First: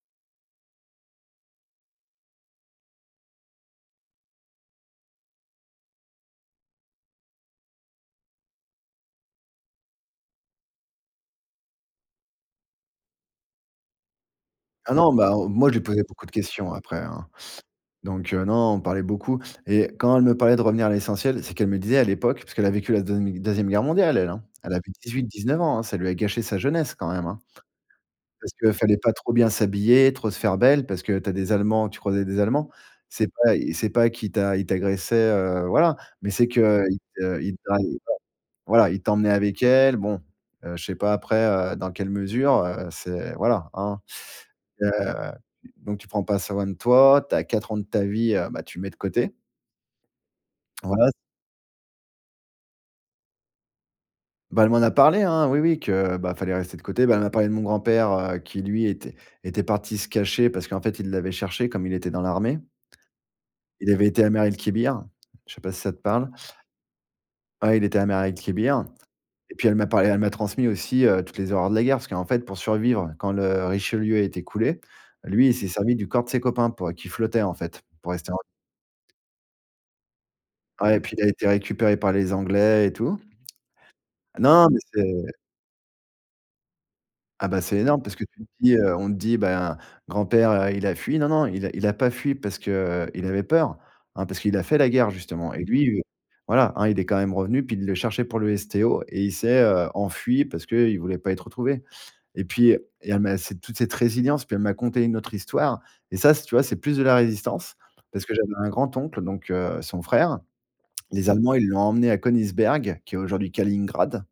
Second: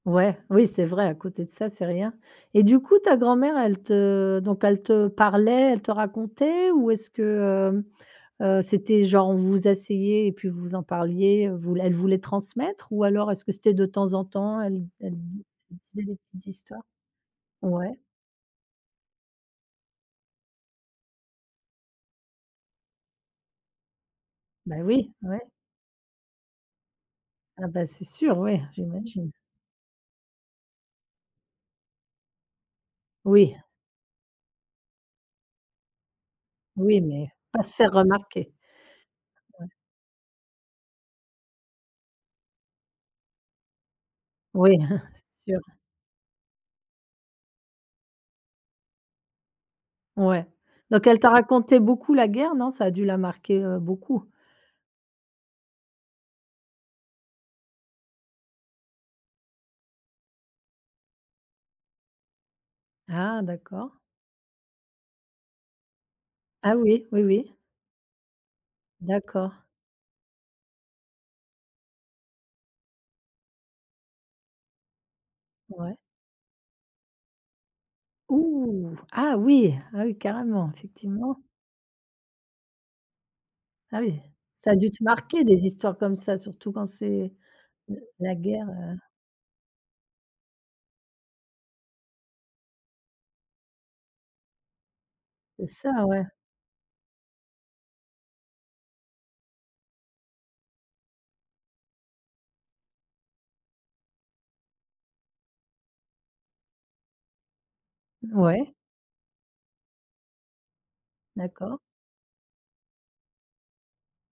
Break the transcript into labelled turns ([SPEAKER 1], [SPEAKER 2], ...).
[SPEAKER 1] Ouais, oui, c'est vrai à côté de ça c'est rien. Et du coup ta grand-mère elle te donc elle te parlait, elle te racontait ou est-ce que, heu heu, c'était genre vous asseyez et puis vous en parliez, ou vous elle voulait transmettre? Ou alors est-ce que c'était de temps en temps elle d
[SPEAKER 2] Ah non,
[SPEAKER 1] elle
[SPEAKER 2] bah,
[SPEAKER 1] di
[SPEAKER 2] heu, moi je
[SPEAKER 1] elle
[SPEAKER 2] lui posais
[SPEAKER 1] disait des
[SPEAKER 2] beaucoup de
[SPEAKER 1] petites
[SPEAKER 2] questions
[SPEAKER 1] histoires?
[SPEAKER 2] après, hein,
[SPEAKER 1] Ouais.
[SPEAKER 2] donc heu, non, non, on parlait beaucoup et quand elle me parlait de revenir à l'essentiel, c'est qu'elle me disait à l'époque puisqu'elle a vécu la deuxi deuxième guerre mondiale elle, hein. Elle a
[SPEAKER 1] Bah
[SPEAKER 2] fait
[SPEAKER 1] oui, ouais.
[SPEAKER 2] 18-19 ans, hein, ça lui a gâché sa jeunesse quand même, hein.
[SPEAKER 1] Ah bah, c'est sûr,
[SPEAKER 2] Parce
[SPEAKER 1] oui,
[SPEAKER 2] que, fallait pas
[SPEAKER 1] j'imagine.
[SPEAKER 2] trop bien s'habiller, trop se faire belle, parce que tu as des allemands tu croisais des allemands. C'est pas
[SPEAKER 1] Oui.
[SPEAKER 2] c'est pas qui t'a il t'agressait, heu, voilà, mais c'est qu'il
[SPEAKER 1] Oui, mais
[SPEAKER 2] te il
[SPEAKER 1] pas
[SPEAKER 2] te
[SPEAKER 1] se faire remarquer.
[SPEAKER 2] voilà, il t'emmenait avec
[SPEAKER 1] Ouais.
[SPEAKER 2] elle. Bon, heu, je sais pas après, heu, dans quelle mesure, heu, c'est voilà, hein.
[SPEAKER 1] Oui,
[SPEAKER 2] Heu,
[SPEAKER 1] c'est sûr.
[SPEAKER 2] donc tu prends pas soin de toi, tu as 4 ans de ta vie, heu, bah, tu mets de côté.
[SPEAKER 1] Ouais. Donc
[SPEAKER 2] Voila.
[SPEAKER 1] elle t'a raconté beaucoup la guerre, non? Ça a dû la marquer, heu, beaucoup.
[SPEAKER 2] Bah, elle m'en a parlé, hein. Oui, oui que, bah fallait rester de côté. Bah, elle m'a parlé de mon grand-père, heu, qui lui était était était parti se cacher parce qu'en fait il l'avait cherché comme il était dans l'armée.
[SPEAKER 1] Ah, d'accord.
[SPEAKER 2] Il avait été à Mers el-Kébir je sais pas si ça te parle?
[SPEAKER 1] Ah oui, oui, oui.
[SPEAKER 2] Ouais, il était à Mers el-Kébir
[SPEAKER 1] D'accord.
[SPEAKER 2] et puis elle m'a parlé elle m'a transmis aussi heu, toutes les horreurs de la guerre. Parce qu'en fait pour survivre, quand le Richelieu a été coulé, lui il s'est
[SPEAKER 1] Ouais.
[SPEAKER 2] servi du corps de ses copains pour qu'il flottait en fait, pour rester en v
[SPEAKER 1] Ouh! Ah oui. Ah oui carrément
[SPEAKER 2] Ouais, puis il a
[SPEAKER 1] effectivement.
[SPEAKER 2] été récupéré par les anglais et tout.
[SPEAKER 1] Ah oui!
[SPEAKER 2] Non,
[SPEAKER 1] Ça a
[SPEAKER 2] mais
[SPEAKER 1] dû te
[SPEAKER 2] c'est
[SPEAKER 1] marquer des histoires comme ça surtout quand c'est
[SPEAKER 2] Ah bah, c'est
[SPEAKER 1] l
[SPEAKER 2] énorme parce que
[SPEAKER 1] la
[SPEAKER 2] tu te
[SPEAKER 1] guerre
[SPEAKER 2] dis
[SPEAKER 1] heu
[SPEAKER 2] on te dit: «Bah, grand-père, il a fui. Non, non, il a il a pas fui parce que, heu, il avait peur, parce qu'il a fait la guerre justement» et
[SPEAKER 1] C'est ça,
[SPEAKER 2] lui
[SPEAKER 1] ouais.
[SPEAKER 2] voilà. Hein, il est quand même revenu, puis il le cherchait pour le STO et il s'est heu, enfui parce qu'il voulait pas être retrouvé et puis heu, il y amassé toute cette résilience, puis elle m'a conté une autre histoire. Et ça, tu vois, c'est plus de la résistance, parce que j'avais un
[SPEAKER 1] Ouais.
[SPEAKER 2] grand oncle, donc heu, son frère. Les allemands, ils
[SPEAKER 1] D'accord.
[SPEAKER 2] l'ont emmené à Königsberg, qui est aujourd'hui Kaliningrad.